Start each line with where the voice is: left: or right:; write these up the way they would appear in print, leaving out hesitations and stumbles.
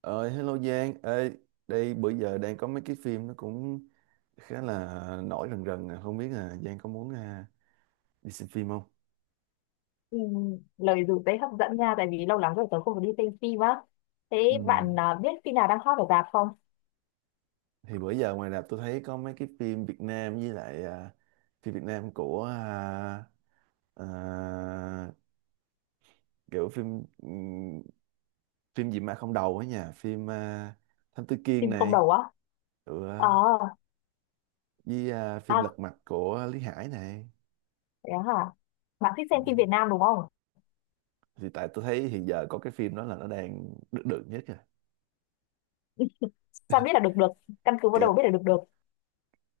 right: Ờ, Hello Giang. Ê, đây bữa giờ đang có mấy cái phim nó cũng khá là nổi rần rần. Không biết là Giang có muốn đi xem phim không?
left: Ừ, lời dù tế hấp dẫn nha tại vì lâu lắm rồi tớ không có đi xem phim á.
right: Ừ.
left: Thế bạn, biết phim nào đang hot ở rạp không?
right: Thì bữa giờ ngoài rạp tôi thấy có mấy cái phim Việt Nam với lại phim Việt Nam à, kiểu phim phim gì mà không đầu ấy nha, phim Thám Tử Kiên
left: Phim không
right: này,
left: đầu á?
right: ừ,
left: Ờ.
right: à, với phim
left: À,
right: Lật Mặt của Lý Hải này.
left: thế hả? Bạn thích
right: Ừ.
left: xem phim Việt Nam đúng không?
right: Thì tại tôi thấy hiện giờ có cái phim đó là nó đang được nhất
left: Sao biết là được được? Căn cứ vào
right: rồi.
left: đầu biết là được được?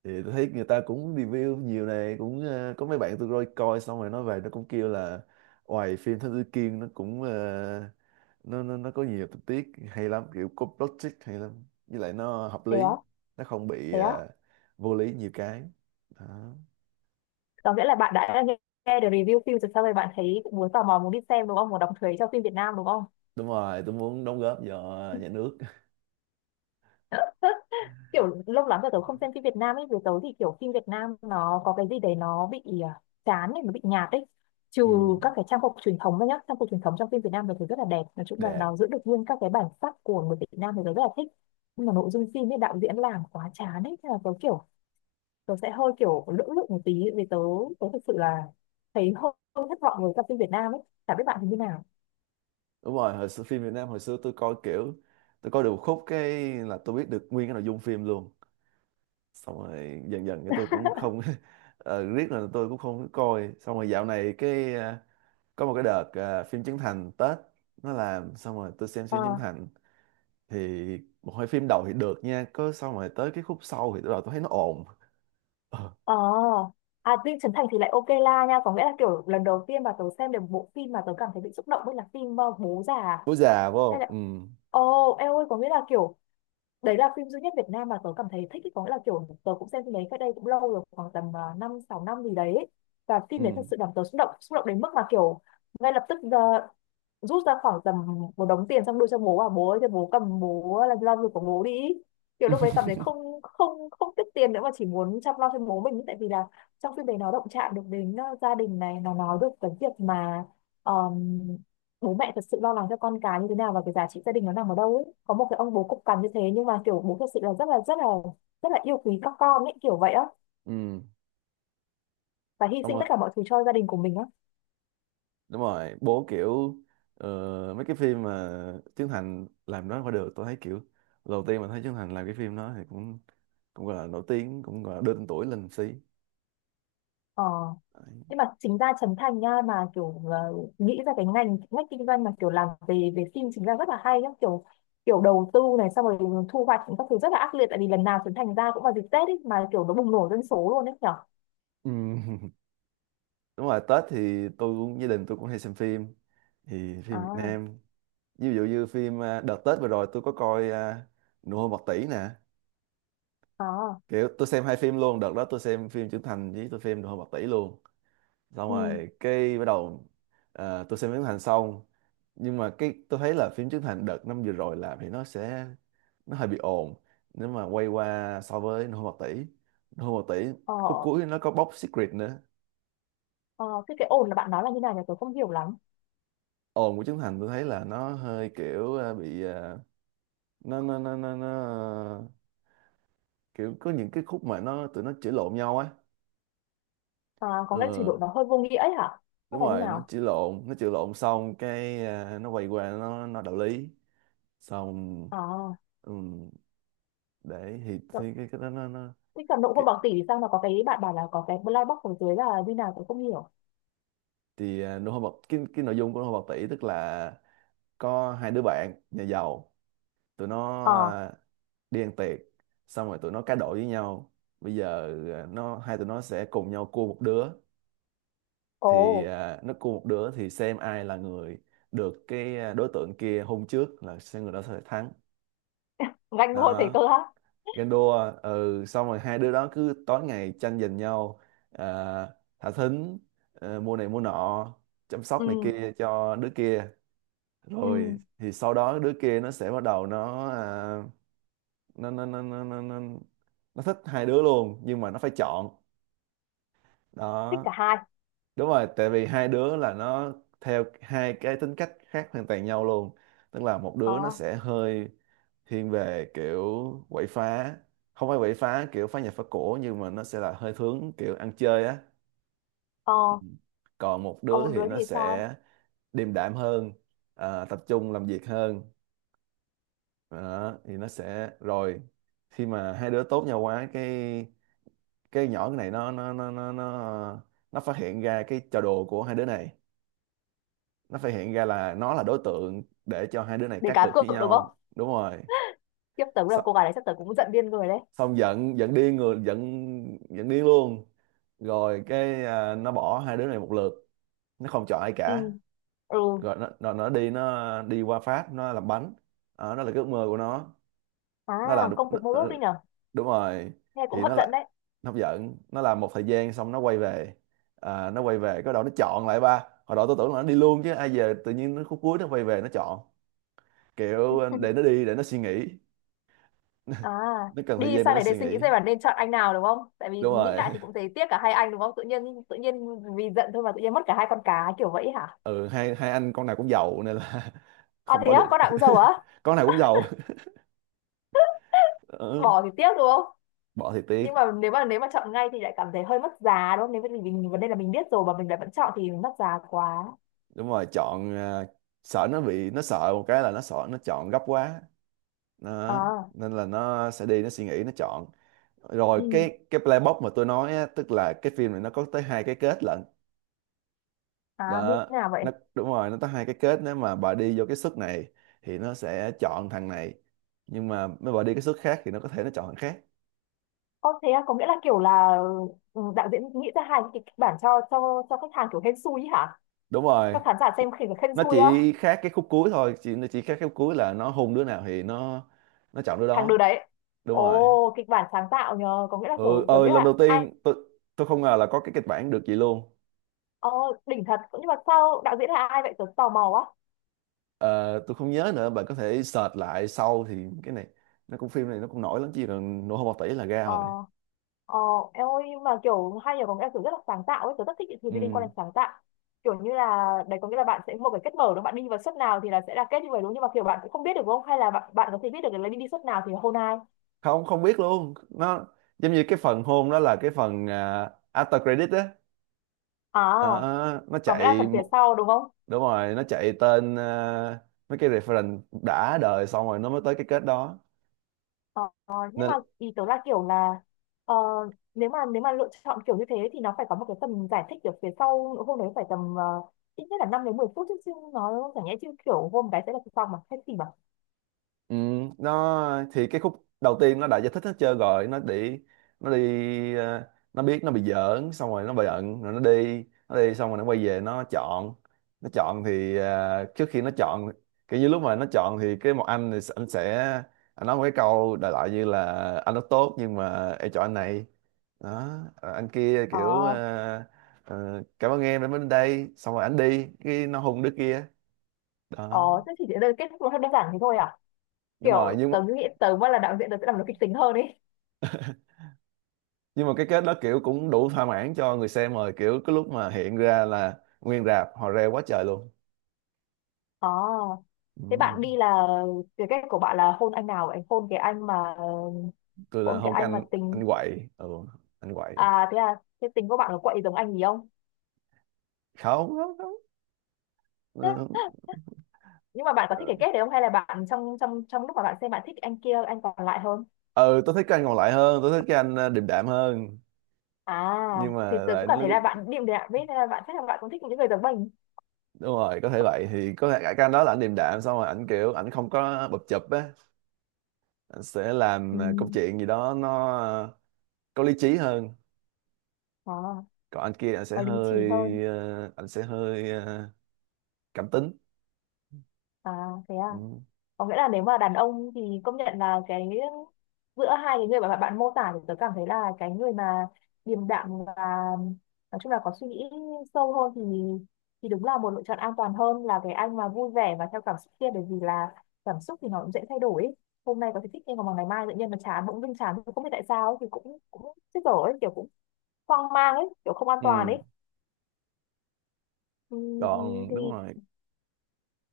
right: Thì tôi thấy người ta cũng review nhiều này, cũng có mấy bạn tôi coi coi xong rồi nó về nó cũng kêu là ngoài phim Thám Tử Kiên, nó cũng nó có nhiều tình tiết hay lắm, kiểu có plot twist hay lắm, với lại nó hợp
left: Thế
right: lý,
left: á?
right: nó không bị
left: Thế á?
right: vô lý nhiều cái đó.
left: Có nghĩa là bạn đã nghe, nghe được review phim rồi sau rồi bạn thấy cũng muốn tò mò muốn đi xem đúng không, muốn đọc thuế cho phim Việt Nam đúng không?
right: Đúng rồi, tôi muốn đóng góp cho nhà nước.
left: Kiểu lâu lắm rồi tớ không xem phim Việt Nam ấy, với tớ thì kiểu phim Việt Nam nó có cái gì đấy nó bị chán ấy, nó bị nhạt ấy. Trừ
right: Ừ,
left: các cái trang phục truyền thống ra nhá, trang phục truyền thống trong phim Việt Nam thì thấy rất là đẹp, nói chung là
right: đẹp.
left: nó giữ được nguyên các cái bản sắc của người Việt Nam thì tớ rất là thích. Nhưng mà nội dung phim ấy đạo diễn làm quá chán ấy, thế là tớ kiểu tớ sẽ hơi kiểu lưỡng lự một tí vì tớ tớ thực sự là thấy hơi hơi thất vọng với các phim Việt Nam ấy, chả biết bạn thì như nào.
right: Đúng rồi, hồi xưa phim Việt Nam, hồi xưa tôi coi kiểu tôi coi được một khúc cái là tôi biết được nguyên cái nội dung phim luôn. Xong rồi dần dần cái tôi cũng không riết là tôi cũng không có coi. Xong rồi dạo này có một cái đợt phim Trấn Thành Tết nó làm, xong rồi tôi xem phim Trấn Thành thì một hai phim đầu thì được nha. Có xong rồi tới cái khúc sau thì bắt đầu tôi thấy nó ồn. Ờ,
left: Ờ, à, Dinh Chấn Thành thì lại ok la nha, có nghĩa là kiểu lần đầu tiên mà tớ xem được bộ phim mà tớ cảm thấy bị xúc động với là phim Bố Già.
right: bố già phải
left: Hay
right: không. Ừ.
left: là, ồ, em ơi, có nghĩa là kiểu đấy là phim duy nhất Việt Nam mà tớ cảm thấy thích ý, có nghĩa là kiểu tớ cũng xem phim đấy cách đây cũng lâu rồi khoảng tầm 5 6 năm gì đấy ấy. Và phim đấy
right: Ừ.
left: thật sự làm tớ xúc động, xúc động đến mức mà kiểu ngay lập tức rút ra khoảng tầm một đống tiền xong đưa cho bố và bố ơi cho bố cầm, bố làm lo việc của bố đi. Kiểu lúc đấy cảm thấy không, không, không tiếc tiền nữa mà chỉ muốn chăm lo cho bố mình ấy. Tại vì là trong phim đấy nó động chạm được đến gia đình này, nó nói được cái việc mà bố mẹ thật sự lo lắng cho con cái như thế nào và cái giá trị gia đình nó nằm ở đâu ấy, có một cái ông bố cục cằn như thế nhưng mà kiểu bố thật sự là rất là rất là rất là yêu quý các con ấy kiểu vậy á,
right: Ừ.
left: và hy
right: Xong
left: sinh
right: rồi
left: tất cả mọi thứ cho gia đình của mình á.
right: đúng rồi bố kiểu mấy cái phim mà Trấn Thành làm đó qua được, tôi thấy kiểu đầu tiên mà thấy Trấn Thành làm cái phim đó thì cũng cũng gọi là nổi tiếng, cũng gọi là đơn tuổi lên một xí.
left: Ờ,
right: Đấy.
left: nhưng mà chính ra Trấn Thành nha, mà kiểu nghĩ ra cái ngành ngách kinh doanh mà kiểu làm về về phim chính ra rất là hay nhá, kiểu kiểu đầu tư này xong rồi thu hoạch các thứ rất là ác liệt, tại vì lần nào Trấn Thành ra cũng vào dịp Tết ấy mà kiểu nó bùng nổ dân số luôn ấy nhở.
right: Ừm. Đúng rồi, Tết thì tôi cũng, gia đình tôi cũng hay xem phim, thì phim Việt
left: À.
right: Nam ví dụ như phim đợt Tết vừa rồi tôi có coi Nụ hôn bạc tỷ nè.
left: À.
right: Kiểu tôi xem hai phim luôn, đợt đó tôi xem phim Trấn Thành với tôi xem Nụ hôn bạc tỷ luôn. Xong
left: Ừ.
right: rồi cái bắt đầu tôi xem phim Trấn Thành xong, nhưng mà cái tôi thấy là phim Trấn Thành đợt năm vừa rồi làm thì nó sẽ nó hơi bị ồn, nếu mà quay qua so với Nô Bộc Tỷ.
left: Ờ.
right: Khúc cuối nó có bóc Secret nữa.
left: Ờ, thế cái ồn là bạn nói là như nào nhỉ, tôi không hiểu lắm.
right: Ồn của Trấn Thành tôi thấy là nó hơi kiểu ờ, bị ờ, nó ờ, kiểu có những cái khúc mà nó tụi nó chửi lộn nhau á.
left: À, có cái trình
right: ừ,
left: độ nó hơi vô nghĩa ấy hả? Hay
right: Đúng
left: là như
right: rồi, nó
left: nào?
right: chửi lộn, nó chửi lộn xong cái nó quay qua nó đạo lý xong.
left: À,
right: Ừ, đấy
left: đậu-
right: thì cái đó nó
left: thế cầm đậu không
right: cái,
left: bằng tỷ thì sao mà có cái bạn bảo là có cái black box ở dưới là như nào tôi không hiểu.
right: thì nụ hôn bạc cái nội dung của nụ hôn bạc tỷ tức là có hai đứa bạn nhà giàu, tụi nó
left: Ờ.
right: đi ăn tiệc, xong rồi tụi nó cá độ với nhau. Bây giờ nó hai tụi nó sẽ cùng nhau cua một đứa, thì
left: Ồ.
right: nó cua một đứa thì xem ai là người được cái đối tượng kia hôn trước là sẽ người đó sẽ thắng.
left: Nhanh luôn thế
right: Đó,
left: cơ á.
right: ganh đua, ừ, xong rồi hai đứa đó cứ tối ngày tranh giành nhau thả thính, mua này mua nọ, chăm sóc này
left: Ừ.
right: kia cho đứa kia. Rồi
left: Ừ.
right: thì sau đó đứa kia nó sẽ bắt đầu nó à, nó, nó thích hai đứa luôn, nhưng mà nó phải chọn.
left: Thích
right: Đó,
left: cả hai.
right: đúng rồi, tại vì hai đứa là nó theo hai cái tính cách khác hoàn toàn nhau luôn. Tức là một
left: Ờ.
right: đứa nó sẽ hơi thiên về kiểu quậy phá, không phải quậy phá kiểu phá nhà phá cổ, nhưng mà nó sẽ là hơi hướng kiểu ăn chơi á.
left: Ờ.
right: Còn một
left: Còn một
right: đứa
left: đứa
right: thì
left: thì
right: nó
left: sao?
right: sẽ điềm đạm hơn, tập trung làm việc hơn. Đó, thì nó sẽ rồi khi mà hai đứa tốt nhau quá cái nhỏ cái này nó nó phát hiện ra cái trò đùa của hai đứa này, nó phát hiện ra là nó là đối tượng để cho hai đứa này
left: Để
right: cá
left: cá
right: cược
left: cược
right: với
left: đúng không?
right: nhau. Đúng rồi,
left: Tiếp tới là cô gái đấy chắc tới cũng giận điên người đấy.
right: xong giận, giận điên người giận giận điên luôn. Rồi cái nó bỏ hai đứa này một lượt, nó không chọn ai
left: Ừ.
right: cả.
left: Ừ.
right: Rồi nó đi, nó đi qua Pháp nó làm bánh. Đó, đó là cái ước mơ của nó.
left: À,
right: Nó làm đúng,
left: công việc mơ ước đi nhở?
right: đúng rồi.
left: Nghe cũng
right: Thì
left: hấp
right: nó là
left: dẫn đấy.
right: nó giận, nó làm một thời gian xong nó quay về. Nó quay về cái đầu nó chọn lại. Ba hồi đó tôi tưởng là nó đi luôn chứ ai về, tự nhiên nó khúc cuối nó quay về nó chọn. Kiểu để nó đi để nó suy nghĩ.
left: À,
right: Nó cần thời
left: đi
right: gian để
left: sang
right: nó
left: này để
right: suy
left: suy nghĩ
right: nghĩ.
left: xem là nên chọn anh nào đúng không? Tại vì
right: Đúng
left: nghĩ
right: rồi.
left: lại thì cũng thấy tiếc cả hai anh đúng không? Tự nhiên vì giận thôi mà tự nhiên mất cả hai con cá kiểu vậy hả?
right: Ừ, hai hai anh con nào cũng giàu nên là
left: À
right: không
left: thế
right: bỏ
left: á,
right: được.
left: con nào cũng giàu á?
right: Con nào cũng giàu. Ừ.
left: Bỏ thì tiếc đúng không?
right: Bỏ thì tiếc.
left: Nhưng mà nếu mà nếu mà chọn ngay thì lại cảm thấy hơi mất giá đúng không? Nếu mà mình vấn đề là mình biết rồi mà mình lại vẫn chọn thì mất giá quá.
right: Đúng rồi, chọn sợ nó bị, nó sợ một cái là nó sợ nó chọn gấp quá nó,
left: À.
right: nên là nó sẽ đi nó suy nghĩ nó chọn. Rồi
left: Ừ.
right: cái playbox mà tôi nói á, tức là cái phim này nó có tới hai cái kết lận.
left: À như
right: Đó,
left: thế nào vậy?
right: nó đúng rồi, nó tới hai cái kết. Nếu mà bà đi vô cái suất này thì nó sẽ chọn thằng này, nhưng mà nếu bà đi cái suất khác thì nó có thể nó chọn thằng khác.
left: Có thế á, có nghĩa là kiểu là ừ, đạo diễn nghĩ ra hai cái kịch bản cho khách hàng kiểu hên xui ý hả?
right: Đúng
left: Cho
right: rồi,
left: khán giả xem khi mà hên
right: nó
left: xui
right: chỉ khác cái khúc cuối thôi, chỉ nó chỉ khác cái khúc cuối là nó hôn đứa nào thì nó chọn đứa
left: thằng đứa
right: đó.
left: đấy.
right: Đúng
left: Ồ,
right: rồi.
left: kịch bản sáng tạo nhờ, có nghĩa là
right: Ừ
left: kiểu tớ
right: ơi,
left: nghĩ
right: lần đầu
left: là ai
right: tiên tôi không ngờ là có cái kịch bản được vậy luôn.
left: ờ, đỉnh thật. Nhưng mà sao đạo diễn là ai vậy, tớ tò mò quá.
right: Ờ, tôi không nhớ nữa, bạn có thể search lại sau thì cái này nó cũng, phim này nó cũng nổi lắm, chỉ là nổ hơn một tỷ là ra
left: Ờ.
right: rồi.
left: Ờ. Em ơi, nhưng mà kiểu hay nhờ, có nghĩa là kiểu rất là sáng tạo ấy, tớ rất thích những thứ liên quan
right: Ừ.
left: đến sáng tạo. Kiểu như là đấy có nghĩa là bạn sẽ một cái kết mở đó, bạn đi vào suất nào thì là sẽ là kết như vậy đúng, nhưng mà kiểu bạn cũng không biết được đúng không, hay là bạn có thể biết được là đi đi suất nào thì hôn ai.
right: Không, không biết luôn, nó giống như cái phần hôn đó là cái phần after credit á.
left: À,
right: Đó, nó
left: có nghĩa là
right: chạy
left: phần phía sau đúng không?
right: đúng rồi, nó chạy tên mấy cái reference đã đời xong rồi nó mới tới cái kết đó
left: Ờ, nhưng
right: nên.
left: mà ý tớ là kiểu là ờ, nếu mà lựa chọn kiểu như thế thì nó phải có một cái tầm giải thích ở phía sau hôm đấy phải tầm ít nhất là 5 đến 10 phút chứ, chứ nó chẳng nhẽ chứ kiểu hôm cái sẽ là xong mà hay gì mà.
right: Ừ, nó thì cái khúc đầu tiên nó đã giải thích hết trơn rồi. Nó đi, nó đi nó biết nó bị giỡn xong rồi nó bị giận, rồi nó đi, nó đi xong rồi nó quay về nó chọn. Nó chọn thì trước khi nó chọn, kiểu như lúc mà nó chọn thì cái một anh thì anh sẽ, anh nói một cái câu đại loại như là anh rất tốt nhưng mà em chọn anh này. Đó, anh kia
left: Ờ.
right: kiểu cảm ơn em đã đến đây, xong rồi anh đi cái nó hùng đứa kia.
left: Ờ,
right: Đó,
left: thế chỉ đơn kết thúc nó đơn giản thế thôi à?
right: đúng rồi
left: Kiểu
right: nhưng mà,
left: tớ nghĩ tớ mà là đạo diễn tớ sẽ làm nó kịch tính hơn ấy.
right: nhưng mà cái kết đó kiểu cũng đủ thỏa mãn cho người xem rồi, kiểu cái lúc mà hiện ra là nguyên rạp họ reo quá trời luôn.
left: Ờ, thế
right: Ừ.
left: bạn đi là cái cách của bạn là hôn anh nào vậy, hôn cái anh mà
right: Tôi là
left: hôn cái
right: không, cái
left: anh mà
right: anh
left: tính.
right: quậy. Ừ, anh quậy.
left: À thế à, thế tính của bạn có quậy giống anh gì không?
right: Không, không, không. Ừ.
left: Nhưng mà bạn có thích
right: Ờ.
left: cái kết đấy không, hay là bạn trong trong trong lúc mà bạn xem bạn thích anh kia, anh còn lại hơn?
right: Ừ, tôi thích cái anh còn lại hơn, tôi thích cái anh điềm đạm hơn.
left: À,
right: Nhưng
left: thì
right: mà
left: tớ
right: lại
left: cũng
right: nó-
left: cảm thấy là bạn điềm đạm ấy, nên là bạn chắc là bạn cũng thích những người giống mình.
right: đúng rồi, có thể vậy, thì có thể cái anh đó là anh điềm đạm, xong rồi ảnh kiểu ảnh không có bập chụp á, anh sẽ làm
left: Ừ.
right: công chuyện gì đó có lý trí hơn.
left: À,
right: Còn anh kia anh sẽ
left: có lý
right: hơi
left: trí hơn.
right: cảm tính.
left: À thế à,
right: Ừ.
left: có nghĩa là nếu mà đàn ông thì công nhận là cái giữa hai cái người mà bạn mô tả thì tớ cảm thấy là cái người mà điềm đạm và nói chung là có suy nghĩ sâu hơn thì đúng là một lựa chọn an toàn hơn là cái anh mà vui vẻ và theo cảm xúc kia, bởi vì là cảm xúc thì nó cũng dễ thay đổi ấy. Hôm nay có thể thích nhưng mà ngày mai tự nhiên nó chán, bỗng dưng chán không biết tại sao ấy, thì cũng cũng chết dở ấy, kiểu cũng hoang mang ấy kiểu không an toàn
right: Ừ,
left: ấy. Ừm.
right: còn đúng
left: thì
right: rồi.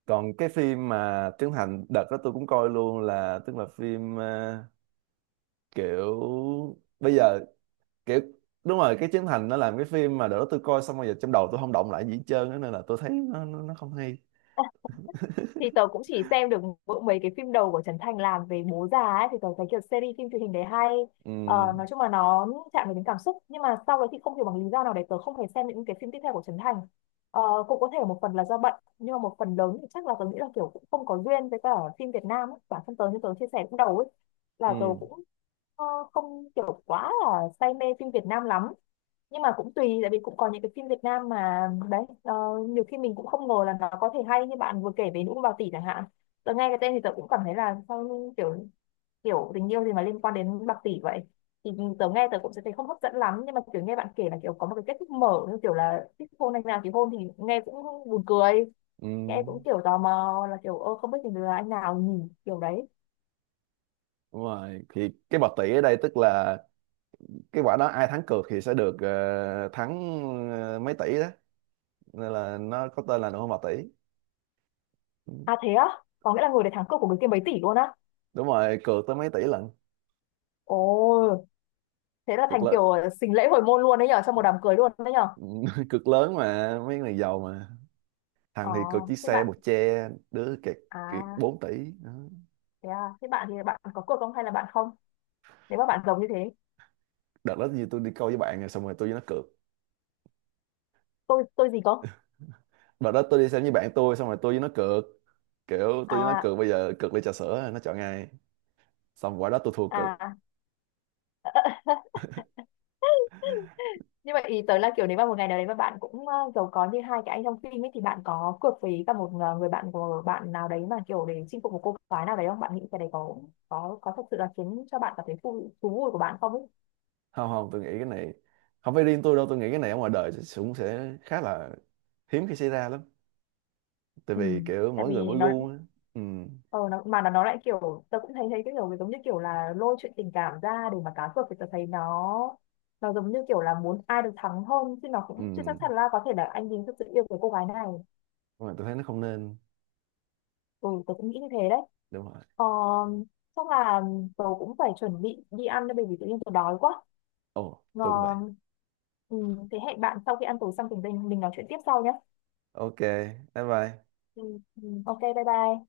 right: Còn cái phim mà Trấn Thành đợt đó tôi cũng coi luôn là tức là phim kiểu bây giờ kiểu đúng rồi, cái Trấn Thành nó làm cái phim mà đợt đó tôi coi xong rồi giờ trong đầu tôi không động lại gì hết trơn á, nên là tôi thấy nó không hay.
left: thì tớ cũng chỉ xem được mỗi mấy cái phim đầu của Trấn Thành làm về bố già ấy thì tớ thấy kiểu series phim truyền hình đấy hay.
right: Ừ,
left: Ờ, nói chung là nó chạm đến cảm xúc, nhưng mà sau đấy thì không hiểu bằng lý do nào để tớ không thể xem những cái phim tiếp theo của Trấn Thành. Ờ, cũng có thể là một phần là do bận nhưng mà một phần lớn thì chắc là tớ nghĩ là kiểu cũng không có duyên với cả phim Việt Nam ấy. Bản thân tớ như tớ chia sẻ lúc đầu ấy
right: ừ,
left: là tớ cũng ờ, không kiểu quá là say mê phim Việt Nam lắm. Nhưng mà cũng tùy, tại vì cũng có những cái phim Việt Nam mà đấy nhiều khi mình cũng không ngờ là nó có thể hay như bạn vừa kể về Nữ Ông Bào Tỷ chẳng hạn. Tớ nghe cái tên thì tớ cũng cảm thấy là sao, như kiểu kiểu tình yêu gì mà liên quan đến bạc tỷ vậy, thì tớ nghe tớ cũng sẽ thấy không hấp dẫn lắm, nhưng mà kiểu nghe bạn kể là kiểu có một cái kết thúc mở như kiểu là thích hôn anh nào thì hôn thì nghe cũng buồn cười.
right: ừ.
left: Nghe cũng kiểu tò mò là kiểu, ơ không biết thì là anh nào nhỉ, kiểu đấy.
right: Đúng rồi. Thì cái bạc tỷ ở đây tức là cái quả đó ai thắng cược thì sẽ được thắng mấy tỷ đó. Nên là nó có tên là nụ hôn bạc tỷ. Ừ.
left: À thế á, có nghĩa là người để thắng cuộc của người kia mấy tỷ luôn á?
right: Đúng rồi, cược tới mấy tỷ lần.
left: Ồ, thế là
right: Cực
left: thành
right: lớn.
left: kiểu xính lễ hồi môn luôn đấy nhở, trong một đám cưới luôn đấy nhở.
right: Cực lớn, mà mấy người giàu mà,
left: Ờ,
right: thằng thì cực chiếc
left: thế
right: xe
left: bạn,
right: bột che đứa kẹt, kẹt
left: à
right: 4 tỷ. Đó.
left: thế à, thế bạn thì bạn có cuộc không hay là bạn không, nếu mà bạn giống như thế?
right: Đợt đó như tôi đi câu với bạn rồi xong rồi tôi với nó cược,
left: Tôi gì có.
right: đợt đó tôi đi xem với bạn tôi xong rồi tôi với nó cược, kiểu tôi với nó
left: À.
right: cược bây giờ cược ly trà sữa nó chọn ngay. Xong quả đó tôi thua cực.
left: À. Như vậy ý tới là kiểu nếu mà một ngày nào đấy mà bạn cũng giàu có như hai cái anh trong phim ấy thì bạn có cược với cả một người bạn của bạn nào đấy mà kiểu để chinh phục một cô gái nào đấy không, bạn nghĩ cái đấy có thật sự là khiến cho bạn cảm thấy thú thú vui của bạn không ấy?
right: Không, không, tôi nghĩ cái này không phải riêng tôi đâu, tôi nghĩ cái này ở ngoài đời cũng sẽ khá là hiếm khi xảy ra lắm, tại
left: Ừ.
right: vì kiểu
left: Tại
right: mỗi
left: vì
right: người mỗi
left: nó
right: gu á. Ừ.
left: ờ nó, mà nó lại kiểu tớ cũng thấy thấy cái kiểu giống như kiểu là lôi chuyện tình cảm ra để mà cá cược thì tớ thấy nó giống như kiểu là muốn ai được thắng hơn, chứ nó
right: Ừ.
left: cũng chưa chắc chắn là có thể là anh Bình thực sự yêu cái cô gái này.
right: Nhưng mà tôi thấy nó không nên.
left: Ừ, tớ cũng nghĩ như thế đấy.
right: Đúng rồi.
left: Ờ, chắc là tớ cũng phải chuẩn bị đi ăn đây bởi vì tự nhiên tớ đói quá.
right: Ồ, tôi cũng vậy.
left: Ngon. Ừ, thế hẹn bạn sau khi ăn tối xong thì mình nói chuyện tiếp sau nhé.
right: OK, bye bye.
left: Ừ. Ừ. Ok, bye bye.